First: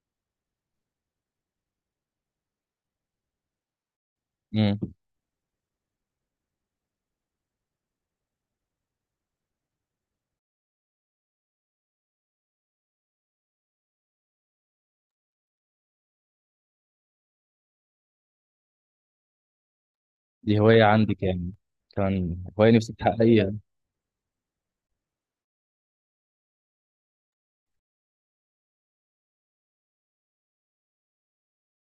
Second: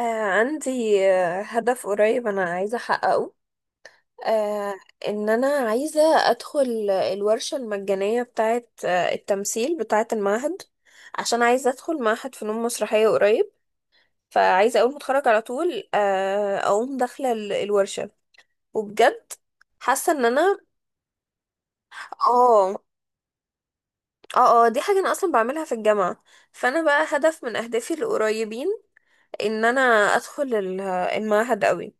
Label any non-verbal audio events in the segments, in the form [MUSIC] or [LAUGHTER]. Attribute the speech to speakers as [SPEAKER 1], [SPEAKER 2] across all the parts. [SPEAKER 1] آه عندي هدف قريب، أنا عايزة أحققه. آه
[SPEAKER 2] امم
[SPEAKER 1] إن أنا عايزة أدخل الورشة المجانية بتاعة التمثيل بتاعة المعهد، عشان عايزة أدخل معهد فنون مسرحية قريب، فعايزة أول ما أتخرج على طول أقوم داخلة الورشة. وبجد حاسة إن أنا
[SPEAKER 2] دي هواية عندك يعني. كان هواية
[SPEAKER 1] اه
[SPEAKER 2] نفسك تحققيها.
[SPEAKER 1] اه دي حاجة أنا أصلا بعملها في الجامعة، فأنا بقى هدف من أهدافي القريبين إن أنا أدخل المعهد أوي.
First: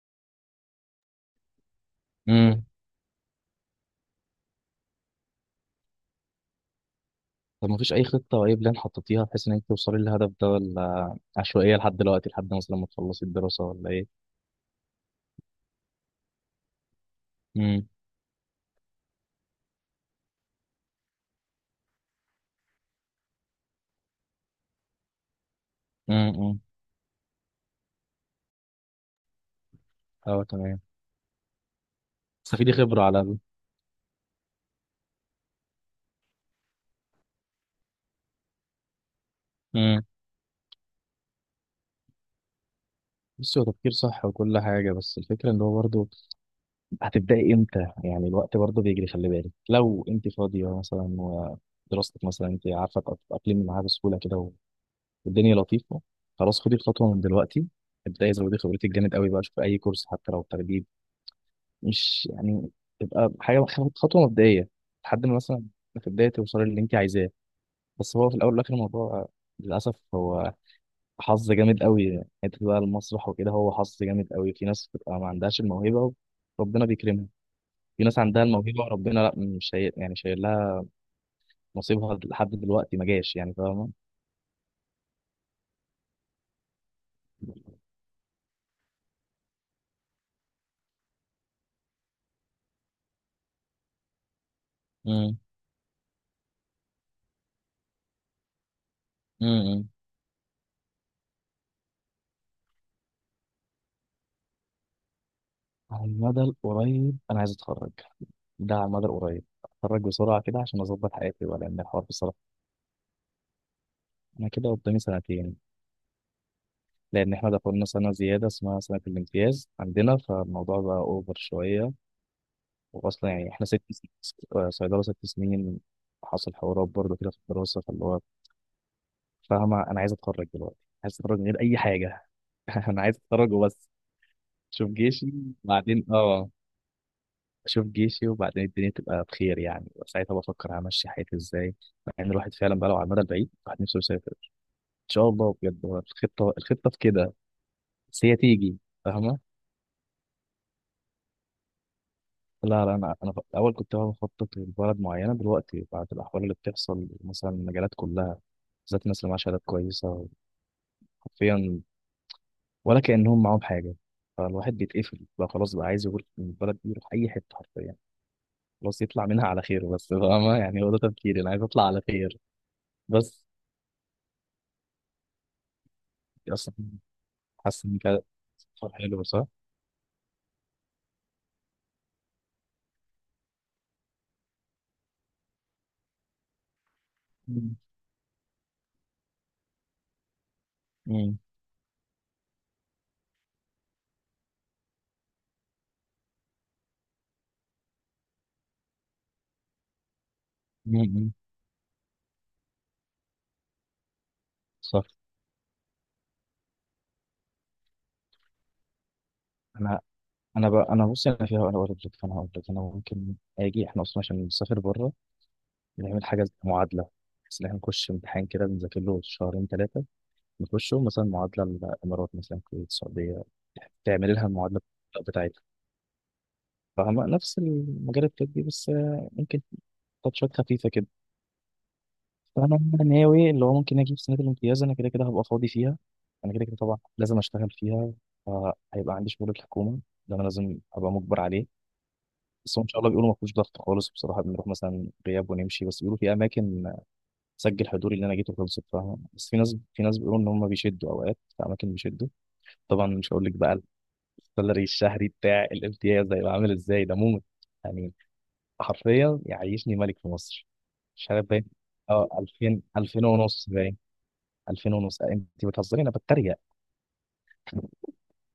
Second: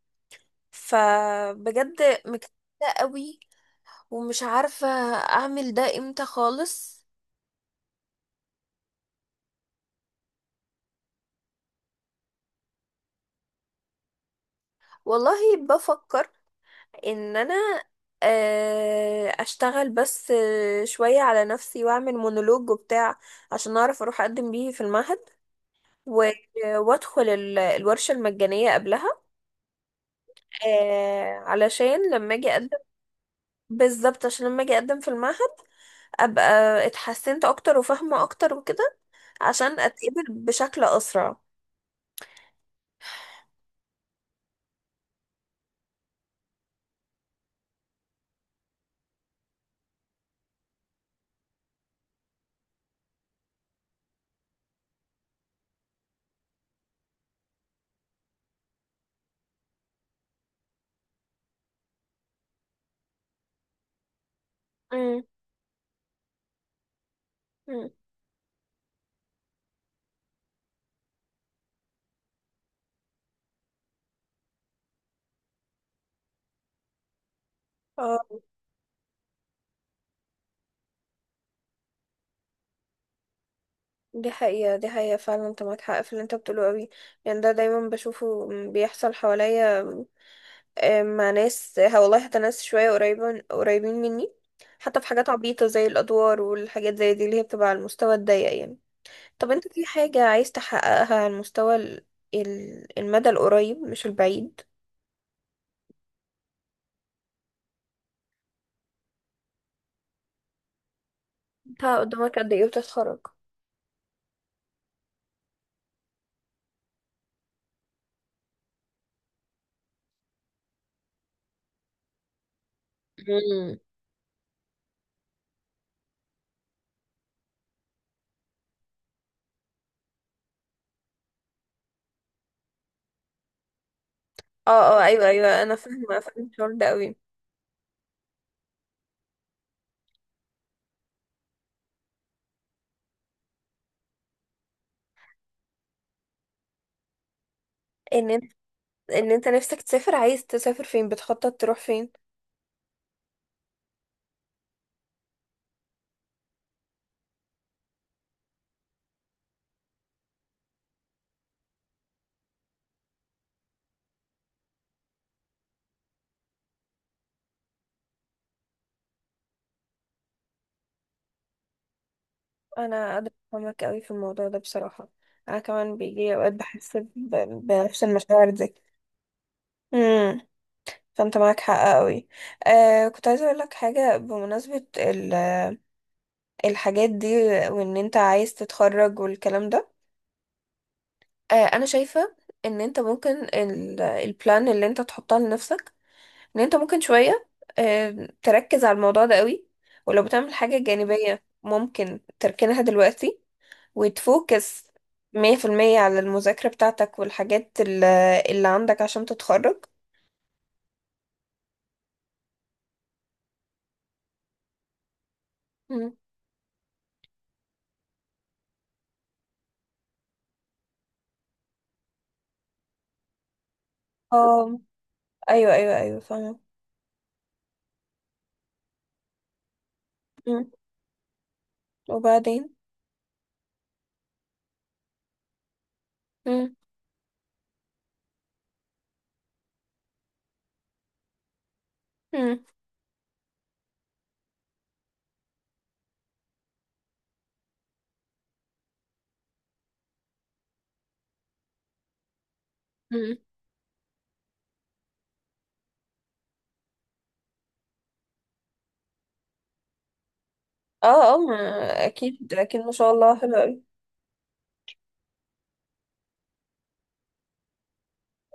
[SPEAKER 1] فبجد مكتئبة
[SPEAKER 2] امم
[SPEAKER 1] قوي، ومش عارفة اعمل ده امتى خالص.
[SPEAKER 2] طب ما فيش أي خطة أو أي بلان حطيتيها بحيث إنك توصلي للهدف ده، ولا عشوائية لحد دلوقتي لحد مثلا ما تخلصي الدراسة، ولا إيه؟
[SPEAKER 1] والله بفكر ان انا
[SPEAKER 2] امم
[SPEAKER 1] اشتغل بس شوية على نفسي واعمل مونولوج وبتاع، عشان اعرف اروح اقدم بيه في المعهد، و-
[SPEAKER 2] امم
[SPEAKER 1] وادخل الورشة المجانية قبلها.
[SPEAKER 2] أه تمام.
[SPEAKER 1] علشان لما اجي اقدم
[SPEAKER 2] تستفيدي خبرة على الأقل.
[SPEAKER 1] بالظبط، عشان لما اجي اقدم في المعهد ابقى اتحسنت اكتر وفاهمة اكتر وكده، عشان
[SPEAKER 2] امم
[SPEAKER 1] اتقبل بشكل اسرع.
[SPEAKER 2] بصي، هو تفكير صح وكل حاجة، بس الفكرة إن هو برضه هتبدأي إمتى؟ يعني الوقت برضه بيجري، خلي بالك. لو أنت فاضية مثلا، ودراستك مثلا، أنت عارفة تتأقلمي معاها بسهولة كده والدنيا لطيفه، خلاص خدي الخطوه من دلوقتي. ابداي، زودي خبرتك جامد قوي بقى، شوفي اي كورس حتى لو تدريب. مش يعني تبقى حاجه، خطوه مبدئيه، لحد ما مثلا في البدايه توصلي للي انت عايزاه.
[SPEAKER 1] مم.
[SPEAKER 2] بس هو في الاول والاخر الموضوع للاسف هو حظ. جامد قوي حته بقى المسرح وكده، هو حظ جامد قوي. في ناس بتبقى ما عندهاش الموهبه وربنا بيكرمها، في ناس
[SPEAKER 1] اه،
[SPEAKER 2] عندها الموهبه وربنا لا مش شايل، يعني شايل لها نصيبها لحد دلوقتي ما جاش، يعني فاهمه.
[SPEAKER 1] دي حقيقة، دي حقيقة فعلا، انت معاك حق في اللي انت بتقوله قوي. يعني ده دايما بشوفه بيحصل حواليا، مع ناس، والله حتى ناس شوية قريبة قريبين مني، حتى في حاجات
[SPEAKER 2] امم
[SPEAKER 1] عبيطة زي الأدوار والحاجات زي دي اللي هي بتبقى على المستوى الضيق يعني. طب انت في
[SPEAKER 2] امم
[SPEAKER 1] حاجة عايز تحققها على المستوى المدى القريب مش البعيد؟
[SPEAKER 2] على المدى القريب انا عايز اتخرج، ده على المدى القريب. اتخرج بسرعة كده عشان أظبط حياتي، ولا لأن
[SPEAKER 1] انت
[SPEAKER 2] الحوار بصراحة.
[SPEAKER 1] قدامك قد ايه وتتخرج؟
[SPEAKER 2] أنا كده قدامي سنتين، لأن إحنا دخلنا سنة زيادة اسمها سنة الامتياز عندنا، فالموضوع بقى أوفر شوية. وأصلا يعني إحنا
[SPEAKER 1] مم.
[SPEAKER 2] ست سنين، صيدلة ست سنين. حصل حوارات برضه كده في الدراسة، فاللي هو فاهمة أنا عايز أتخرج دلوقتي. عايز أتخرج من غير أي حاجة. [LAUGHS] أنا عايز أتخرج وبس.
[SPEAKER 1] اه،
[SPEAKER 2] أشوف
[SPEAKER 1] اه، ايوه،
[SPEAKER 2] جيشي.
[SPEAKER 1] ايوه، انا
[SPEAKER 2] بعدين
[SPEAKER 1] فاهمة، فاهمة الشعور ده قوي.
[SPEAKER 2] أشوف جيشي، وبعدين الدنيا تبقى بخير يعني، وساعتها بفكر همشي حياتي إزاي. مع إن الواحد فعلا بقى، لو على المدى البعيد الواحد نفسه يسافر. شاء الله بجد، هو الخطه، في كده. بس
[SPEAKER 1] ان
[SPEAKER 2] هي
[SPEAKER 1] انت
[SPEAKER 2] تيجي
[SPEAKER 1] ان
[SPEAKER 2] فاهمه.
[SPEAKER 1] انت نفسك تسافر، عايز تسافر فين؟ بتخطط تروح فين؟
[SPEAKER 2] لا لا انا في الاول كنت بقى بخطط لبلد معينه. دلوقتي بعد الاحوال اللي بتحصل مثلا، المجالات كلها بالذات، الناس اللي معاها شهادات كويسه حرفيا ولا كانهم معاهم حاجه. فالواحد بيتقفل بقى، خلاص بقى عايز يقول من البلد دي يروح اي حته حرفيا. خلاص يطلع منها على خير بس، فاهمه يعني. هو ده تفكيري، انا عايز اطلع على خير
[SPEAKER 1] انا قادرة
[SPEAKER 2] بس.
[SPEAKER 1] افهمك قوي في الموضوع ده، بصراحة انا كمان بيجي اوقات
[SPEAKER 2] دي اصلا
[SPEAKER 1] بحس
[SPEAKER 2] حاسس ان
[SPEAKER 1] بنفس
[SPEAKER 2] كانت
[SPEAKER 1] المشاعر دي.
[SPEAKER 2] سفر حلو صح؟
[SPEAKER 1] امم فانت معاك حق قوي. كنت عايزة اقول لك حاجة بمناسبة الحاجات دي،
[SPEAKER 2] مم.
[SPEAKER 1] وان انت عايز تتخرج والكلام ده.
[SPEAKER 2] مم.
[SPEAKER 1] انا شايفة ان انت ممكن البلان اللي انت تحطها لنفسك، ان انت ممكن شوية تركز على الموضوع ده قوي، ولو بتعمل حاجة
[SPEAKER 2] مم.
[SPEAKER 1] جانبية ممكن تركنها دلوقتي وتفوكس
[SPEAKER 2] صح.
[SPEAKER 1] 100% على المذاكرة بتاعتك والحاجات اللي عندك عشان تتخرج.
[SPEAKER 2] انا انا بقى، انا بص، انا فيها، انا اقول لك، فانا هقول لك انا ممكن اجي. احنا اصلا عشان نسافر بره
[SPEAKER 1] مم.
[SPEAKER 2] نعمل حاجه زي معادله، بس ان احنا نخش امتحان كده بنذاكر له شهرين ثلاثه. نخشه مثلا معادله الامارات، مثلا الكويت، السعوديه، تعمل لها
[SPEAKER 1] اه،
[SPEAKER 2] المعادله بتاعتها.
[SPEAKER 1] ايوه، ايوه، ايوه، فاهمة.
[SPEAKER 2] فاهمة؟ نفس المجال الطبي، بس ممكن تاتشات
[SPEAKER 1] مم.
[SPEAKER 2] خفيفه كده.
[SPEAKER 1] وبعدين.
[SPEAKER 2] فانا ناوي اللي هو ممكن اجي في سنه الامتياز، انا كده كده هبقى فاضي فيها، انا كده
[SPEAKER 1] مم.
[SPEAKER 2] كده طبعا لازم اشتغل فيها. فهيبقى عندي شغل الحكومه، ده انا لازم ابقى مجبر عليه.
[SPEAKER 1] مم.
[SPEAKER 2] بس هو ان شاء الله بيقولوا ما فيهوش ضغط خالص بصراحه، بنروح مثلا غياب ونمشي. بس بيقولوا في اماكن سجل حضوري اللي انا جيته خلصت فاهم، بس في ناس، بيقولوا ان هم بيشدوا اوقات. في اماكن بيشدوا. طبعا مش
[SPEAKER 1] مم.
[SPEAKER 2] هقول لك بقى السالري الشهري بتاع الامتياز ده هيبقى عامل ازاي، ده موت يعني، حرفيا يعيشني ملك في مصر، مش
[SPEAKER 1] اه، اه،
[SPEAKER 2] عارف، باين. اه،
[SPEAKER 1] اكيد اكيد
[SPEAKER 2] 2000،
[SPEAKER 1] ما شاء
[SPEAKER 2] 2000
[SPEAKER 1] الله، حلو
[SPEAKER 2] ونص
[SPEAKER 1] اوي.
[SPEAKER 2] باين. 2000 ونص. انت بتهزري، انا بتريق.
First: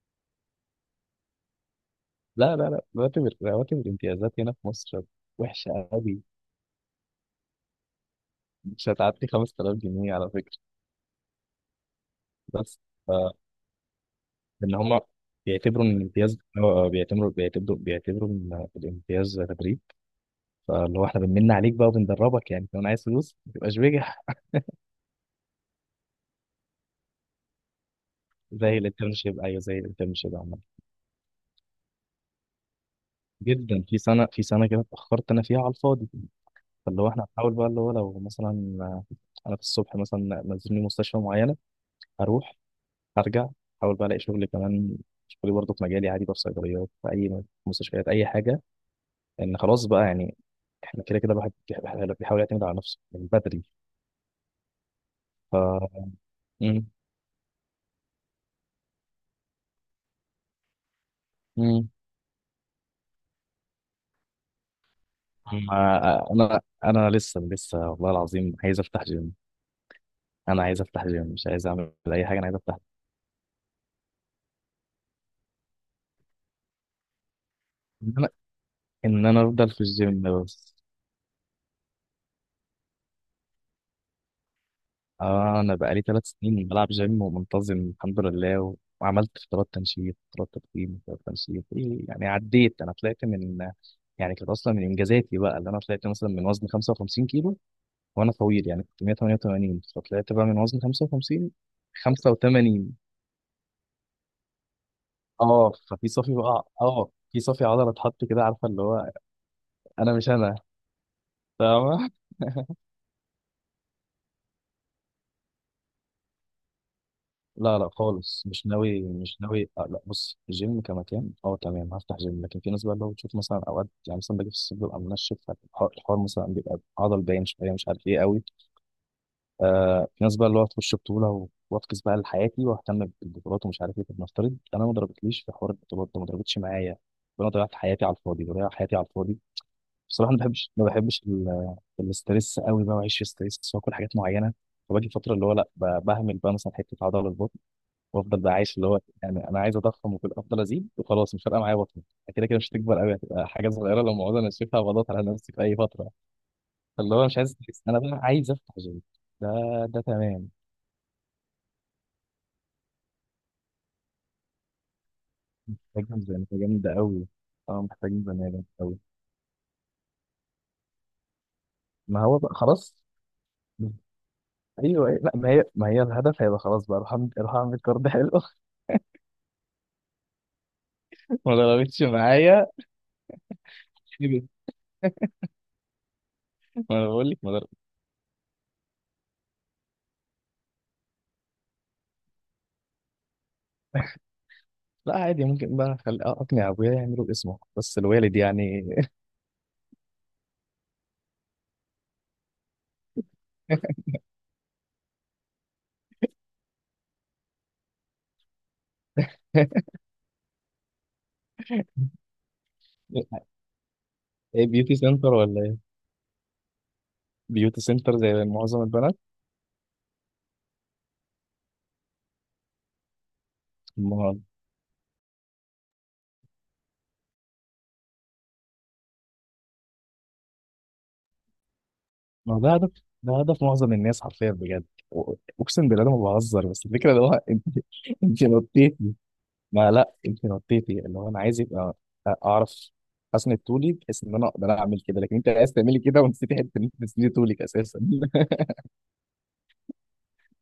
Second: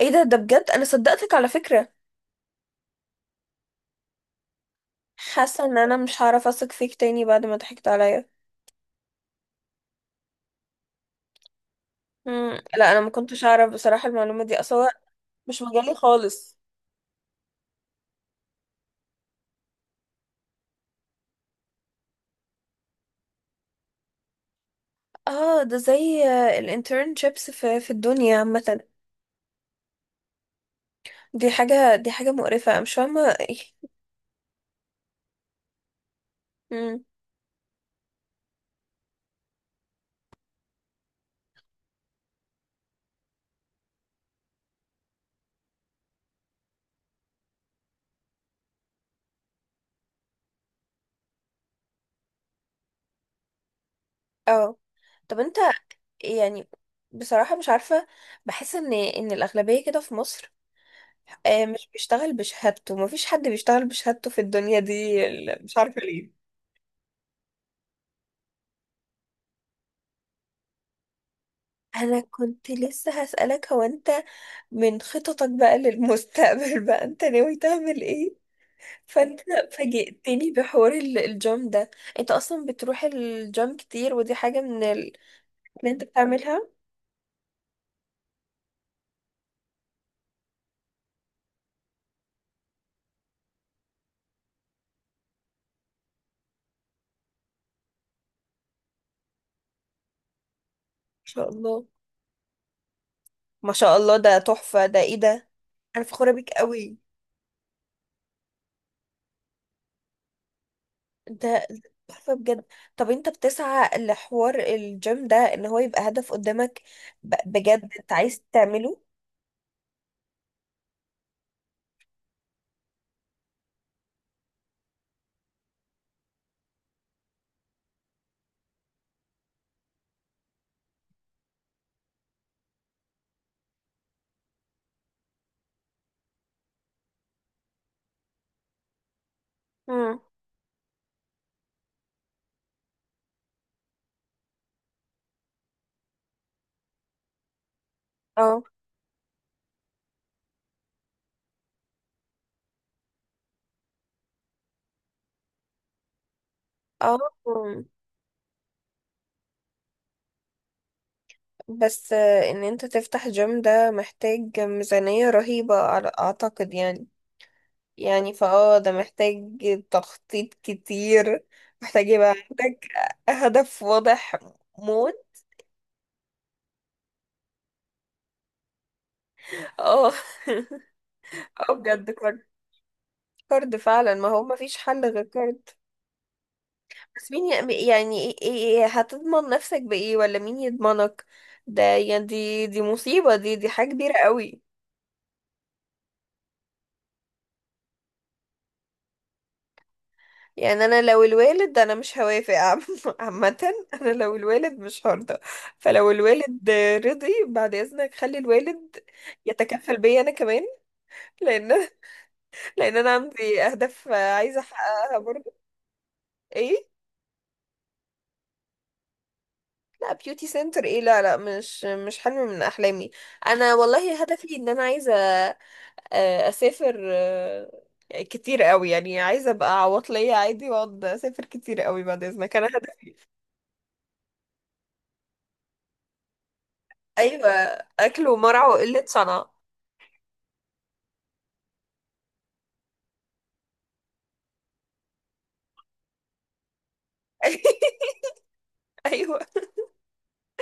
[SPEAKER 1] ايه ده بجد؟ انا صدقتك على فكرة.
[SPEAKER 2] لا لا لا، رواتب، رواتب الامتيازات هنا في مصر
[SPEAKER 1] حاسة ان
[SPEAKER 2] وحشه
[SPEAKER 1] انا مش
[SPEAKER 2] قوي.
[SPEAKER 1] هعرف اثق فيك تاني بعد ما ضحكت عليا.
[SPEAKER 2] مش هتعدي 5000 جنيه على فكره.
[SPEAKER 1] مم.
[SPEAKER 2] بس
[SPEAKER 1] لا، انا ما
[SPEAKER 2] آه،
[SPEAKER 1] كنتش اعرف بصراحة المعلومة دي
[SPEAKER 2] لان
[SPEAKER 1] اصلا،
[SPEAKER 2] هم
[SPEAKER 1] مش
[SPEAKER 2] بيعتبروا ان
[SPEAKER 1] مجالي
[SPEAKER 2] الامتياز،
[SPEAKER 1] خالص.
[SPEAKER 2] بيعتبروا ان الامتياز تدريب. فاللي هو احنا بنمن عليك بقى وبندربك، يعني لو انا عايز فلوس ما تبقاش بجح.
[SPEAKER 1] اه، ده زي الانترنشيبس في الدنيا
[SPEAKER 2] زي
[SPEAKER 1] عامة.
[SPEAKER 2] الانترنشيب، ايوه زي الانترنشيب عامه
[SPEAKER 1] دي حاجة، دي حاجة مقرفة، أنا مش فاهمة ايه.
[SPEAKER 2] جدا. في سنه، كده اتاخرت انا فيها على الفاضي.
[SPEAKER 1] [LAUGHS]
[SPEAKER 2] فاللي
[SPEAKER 1] مم.
[SPEAKER 2] هو احنا هنحاول بقى اللي هو لو مثلا انا في الصبح مثلا نزلني مستشفى معينه، اروح، ارجع، احاول بقى الاقي شغل كمان، شغلي برضه في مجالي عادي بقى، في صيدليات، في اي مستشفيات، اي حاجه. لان خلاص بقى يعني احنا كده كده الواحد بيحاول يعتمد على نفسه من بدري.
[SPEAKER 1] اه. طب
[SPEAKER 2] ف.
[SPEAKER 1] انت يعني
[SPEAKER 2] مم.
[SPEAKER 1] بصراحة مش عارفة، بحس ان الأغلبية كده في مصر مش
[SPEAKER 2] مم.
[SPEAKER 1] بيشتغل بشهادته، مفيش حد بيشتغل بشهادته في الدنيا دي، مش عارفة ليه.
[SPEAKER 2] انا لسه، والله العظيم عايز افتح جيم. انا عايز افتح جيم، مش عايز اعمل
[SPEAKER 1] انا
[SPEAKER 2] اي حاجه، انا عايز
[SPEAKER 1] كنت
[SPEAKER 2] افتح.
[SPEAKER 1] لسه هسألك، هو انت من خططك بقى للمستقبل [LAUGHS] بقى انت ناوي تعمل
[SPEAKER 2] ان انا،
[SPEAKER 1] ايه؟ فانت
[SPEAKER 2] افضل في الجيم
[SPEAKER 1] فاجئتني
[SPEAKER 2] بس.
[SPEAKER 1] بحوار الجيم ده. انت اصلا بتروح الجيم كتير، ودي حاجة من
[SPEAKER 2] آه، انا
[SPEAKER 1] اللي
[SPEAKER 2] بقالي
[SPEAKER 1] انت
[SPEAKER 2] ثلاث
[SPEAKER 1] بتعملها، ما
[SPEAKER 2] سنين بلعب جيم ومنتظم الحمد لله، وعملت فترات تنشيط، فترات تضخيم، فترات تنشيط إيه يعني، عديت. انا طلعت من، يعني كانت اصلا من انجازاتي بقى اللي انا طلعت مثلا من وزن 55 كيلو. وانا طويل يعني، كنت 188، فطلعت بقى من وزن
[SPEAKER 1] شاء
[SPEAKER 2] 55،
[SPEAKER 1] الله.
[SPEAKER 2] 85.
[SPEAKER 1] ما شاء الله، ده تحفة، ده ايه ده؟
[SPEAKER 2] اه
[SPEAKER 1] انا
[SPEAKER 2] ففي
[SPEAKER 1] فخورة
[SPEAKER 2] صافي
[SPEAKER 1] بيك
[SPEAKER 2] بقى،
[SPEAKER 1] قوي.
[SPEAKER 2] اه في صافي عضله اتحط كده، عارفه اللي هو. انا مش انا
[SPEAKER 1] ده
[SPEAKER 2] فاهمه.
[SPEAKER 1] تحفة بجد. طب انت بتسعى لحوار الجيم ده ان هو يبقى هدف قدامك؟
[SPEAKER 2] لا
[SPEAKER 1] بجد
[SPEAKER 2] لا
[SPEAKER 1] انت عايز
[SPEAKER 2] خالص، مش
[SPEAKER 1] تعمله؟
[SPEAKER 2] ناوي، مش ناوي. لا، بص، الجيم كمكان اه تمام هفتح جيم، لكن في ناس بقى اللي هو بتشوف مثلا اوقات يعني، مثلا باجي في الصيف ببقى منشف، الحوار مثلا بيبقى عضل باين شويه، مش عارف ايه قوي. في ناس بقى اللي هو تخش بطوله وافكس بقى لحياتي واهتم بالبطولات ومش عارف ايه. طب نفترض انا ما ضربتليش في حوار البطولات ده، ما ضربتش معايا، فانا ضيعت حياتي على الفاضي، بضيع حياتي على الفاضي.
[SPEAKER 1] امم.
[SPEAKER 2] بصراحه ما بحبش، ما بحبش الاستريس قوي بقى، واعيش في ستريس، واكل حاجات معينه. فباجي فتره اللي هو لا بهمل بقى مثلا حته عضله البطن، وافضل بقى
[SPEAKER 1] اه،
[SPEAKER 2] عايش، اللي هو يعني انا عايز اضخم وكل، افضل ازيد وخلاص مش فارقه معايا بطني. كده كده مش هتكبر قوي، هتبقى حاجه صغيره لو موجوده، انا شايفها بضغط على نفسي في اي فتره. فاللي
[SPEAKER 1] اه.
[SPEAKER 2] هو مش عايز استريس،
[SPEAKER 1] مم.
[SPEAKER 2] انا بقى عايز افتح جيم. ده ده تمام.
[SPEAKER 1] بس ان انت تفتح جيم ده محتاج ميزانية رهيبة
[SPEAKER 2] محتاج ميزانيه
[SPEAKER 1] اعتقد
[SPEAKER 2] جامده
[SPEAKER 1] يعني.
[SPEAKER 2] قوي. اه محتاج
[SPEAKER 1] يعني
[SPEAKER 2] ميزانيه جامده
[SPEAKER 1] فاه ده
[SPEAKER 2] قوي.
[SPEAKER 1] محتاج تخطيط كتير، محتاج
[SPEAKER 2] ما
[SPEAKER 1] يبقى
[SPEAKER 2] هو بقى
[SPEAKER 1] عندك
[SPEAKER 2] خلاص.
[SPEAKER 1] هدف واضح،
[SPEAKER 2] ايوه أيوة.
[SPEAKER 1] موت.
[SPEAKER 2] لا، ما هي الهدف هيبقى خلاص بقى، اروح اعمل، أروح أعمل كارد حلو.
[SPEAKER 1] اه. [LAUGHS]
[SPEAKER 2] [LAUGHS] ما
[SPEAKER 1] اه
[SPEAKER 2] ضربتش
[SPEAKER 1] بجد.
[SPEAKER 2] معايا.
[SPEAKER 1] كارد فعلا، ما
[SPEAKER 2] إيه
[SPEAKER 1] هو
[SPEAKER 2] ده؟
[SPEAKER 1] ما فيش حل غير كارد.
[SPEAKER 2] ما انا بقول
[SPEAKER 1] بس
[SPEAKER 2] لك ما ده-.
[SPEAKER 1] مين، يعني إيه هتضمن نفسك بإيه ولا مين يضمنك؟ ده يعني دي مصيبة، دي حاجة كبيرة قوي.
[SPEAKER 2] لا عادي، ممكن بقى، خل... اقنع ابويا يعملوا اسمه بس الوالد يعني.
[SPEAKER 1] يعني انا لو الوالد انا مش هوافق [LAUGHS] عامة، انا لو الوالد مش هرضى، فلو الوالد رضي بعد اذنك خلي الوالد
[SPEAKER 2] [LAUGHS]
[SPEAKER 1] يتكفل بيا انا كمان، لان [LAUGHS] لان انا عندي اهداف عايزة
[SPEAKER 2] ايه بيوتي
[SPEAKER 1] احققها
[SPEAKER 2] سنتر
[SPEAKER 1] برضه.
[SPEAKER 2] ولا ايه؟
[SPEAKER 1] ايه؟
[SPEAKER 2] بيوتي سنتر زي معظم البنات.
[SPEAKER 1] لا بيوتي سنتر، ايه؟ لا، لا، مش حلم من احلامي. انا والله
[SPEAKER 2] ما
[SPEAKER 1] هدفي ان انا عايزه اسافر كتير قوي، يعني عايزه ابقى عواطليه عادي واقعد اسافر كتير قوي، بعد اذنك
[SPEAKER 2] ما هو
[SPEAKER 1] انا
[SPEAKER 2] ده هدف،
[SPEAKER 1] هدف.
[SPEAKER 2] ده هدف معظم الناس حرفيا بجد. و-. اقسم بالله انا ما بهزر، بس الفكره اللي هو
[SPEAKER 1] ايوه،
[SPEAKER 2] [LAUGHS] انت.
[SPEAKER 1] اكل
[SPEAKER 2] انت
[SPEAKER 1] ومرع وقله
[SPEAKER 2] نطيتي،
[SPEAKER 1] صنع.
[SPEAKER 2] ما لا انت نطيتي، اللي هو انا عايز يبقى، اعرف اسند طولي بحيث ان انا اقدر اعمل كده، لكن انت عايز تعملي كده ونسيتي حته ان انت تسندي طولك اساسا.
[SPEAKER 1] [LAUGHS]
[SPEAKER 2] [LAUGHS]
[SPEAKER 1] ايوه،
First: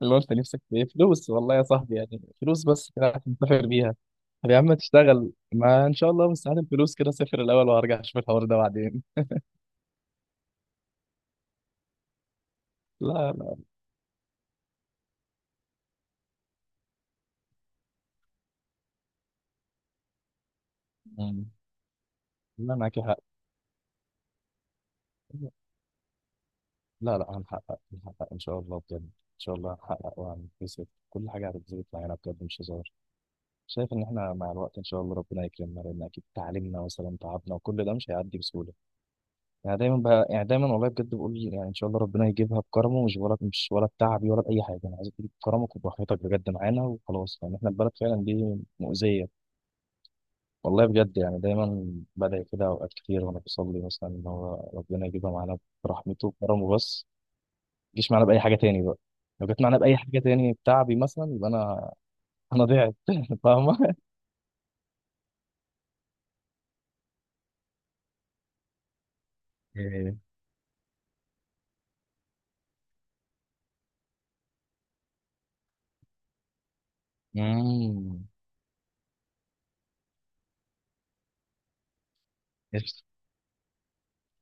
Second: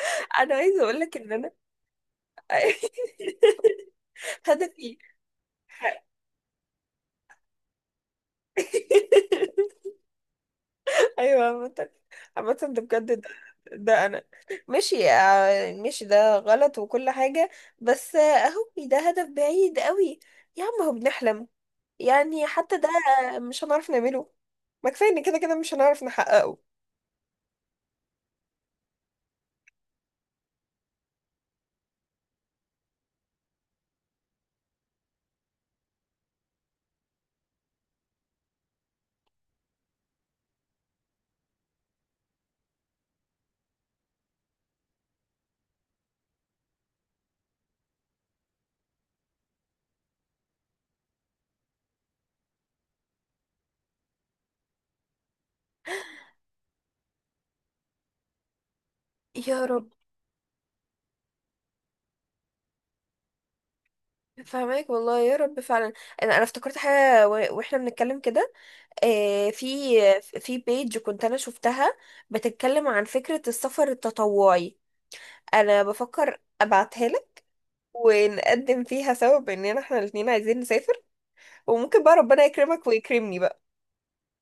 [SPEAKER 2] اللي هو انت
[SPEAKER 1] انا
[SPEAKER 2] نفسك في
[SPEAKER 1] عايزه
[SPEAKER 2] إيه؟
[SPEAKER 1] اقول لك
[SPEAKER 2] فلوس
[SPEAKER 1] ان انا
[SPEAKER 2] والله يا صاحبي يعني، فلوس بس كده عشان تسافر بيها.
[SPEAKER 1] [LAUGHS]
[SPEAKER 2] طب يا عم
[SPEAKER 1] هدفي
[SPEAKER 2] تشتغل، ما ان شاء الله بس هات الفلوس كده سافر الاول، وهرجع اشوف الحوار ده بعدين.
[SPEAKER 1] [LAUGHS] ايوه. عامة ده بجد، ده,
[SPEAKER 2] لا لا
[SPEAKER 1] ده انا ماشي ده غلط وكل حاجة، بس اهو ده هدف بعيد قوي. يا عم هو بنحلم
[SPEAKER 2] يعني.
[SPEAKER 1] يعني،
[SPEAKER 2] لا
[SPEAKER 1] حتى ده
[SPEAKER 2] معاك حق.
[SPEAKER 1] مش هنعرف نعمله، ما كفايه ان كده كده مش هنعرف نحققه.
[SPEAKER 2] لا لا هنحقق، هنحقق ان شاء الله بجد. ان شاء الله هنحقق وهنكتسب كل حاجه هتتظبط معانا بجد مش هزار. شايف ان احنا مع الوقت ان شاء الله ربنا يكرمنا، لان اكيد تعليمنا مثلا تعبنا وكل ده مش هيعدي بسهوله. يعني دايما بقى، يعني دايما والله بجد بقول يعني ان شاء الله ربنا يجيبها بكرمه، مش ولا، مش ولا بتعبي ولا باي حاجه، انا عايزك تجيب بكرمك وبراحتك بجد معانا وخلاص، لان يعني احنا البلد فعلا دي مؤذيه. والله بجد يعني دايما بدعي كده اوقات كتير، وانا بصلي مثلا ان هو ربنا يجيبها معانا برحمته وكرمه بس. ما تجيش معانا باي حاجه تاني بقى، لو جت
[SPEAKER 1] يا
[SPEAKER 2] معانا
[SPEAKER 1] رب،
[SPEAKER 2] باي حاجه تاني بتعبي مثلا يبقى انا، انا ضعت. [LAUGHS] فاهمه.
[SPEAKER 1] فهماك والله يا رب فعلا. انا افتكرت حاجه واحنا بنتكلم كده آه، في
[SPEAKER 2] إيه.
[SPEAKER 1] في بيج كنت انا شفتها بتتكلم عن فكره السفر التطوعي، انا بفكر ابعتها
[SPEAKER 2] امم
[SPEAKER 1] ونقدم فيها سوا باننا احنا الاتنين عايزين نسافر، وممكن بقى ربنا يكرمك
[SPEAKER 2] قشطة.
[SPEAKER 1] ويكرمني بقى.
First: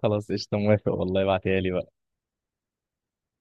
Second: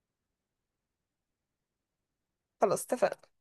[SPEAKER 2] خلاص قشطه، موافق والله، ابعتيها لي بقى.
[SPEAKER 1] خلاص، اتفقنا.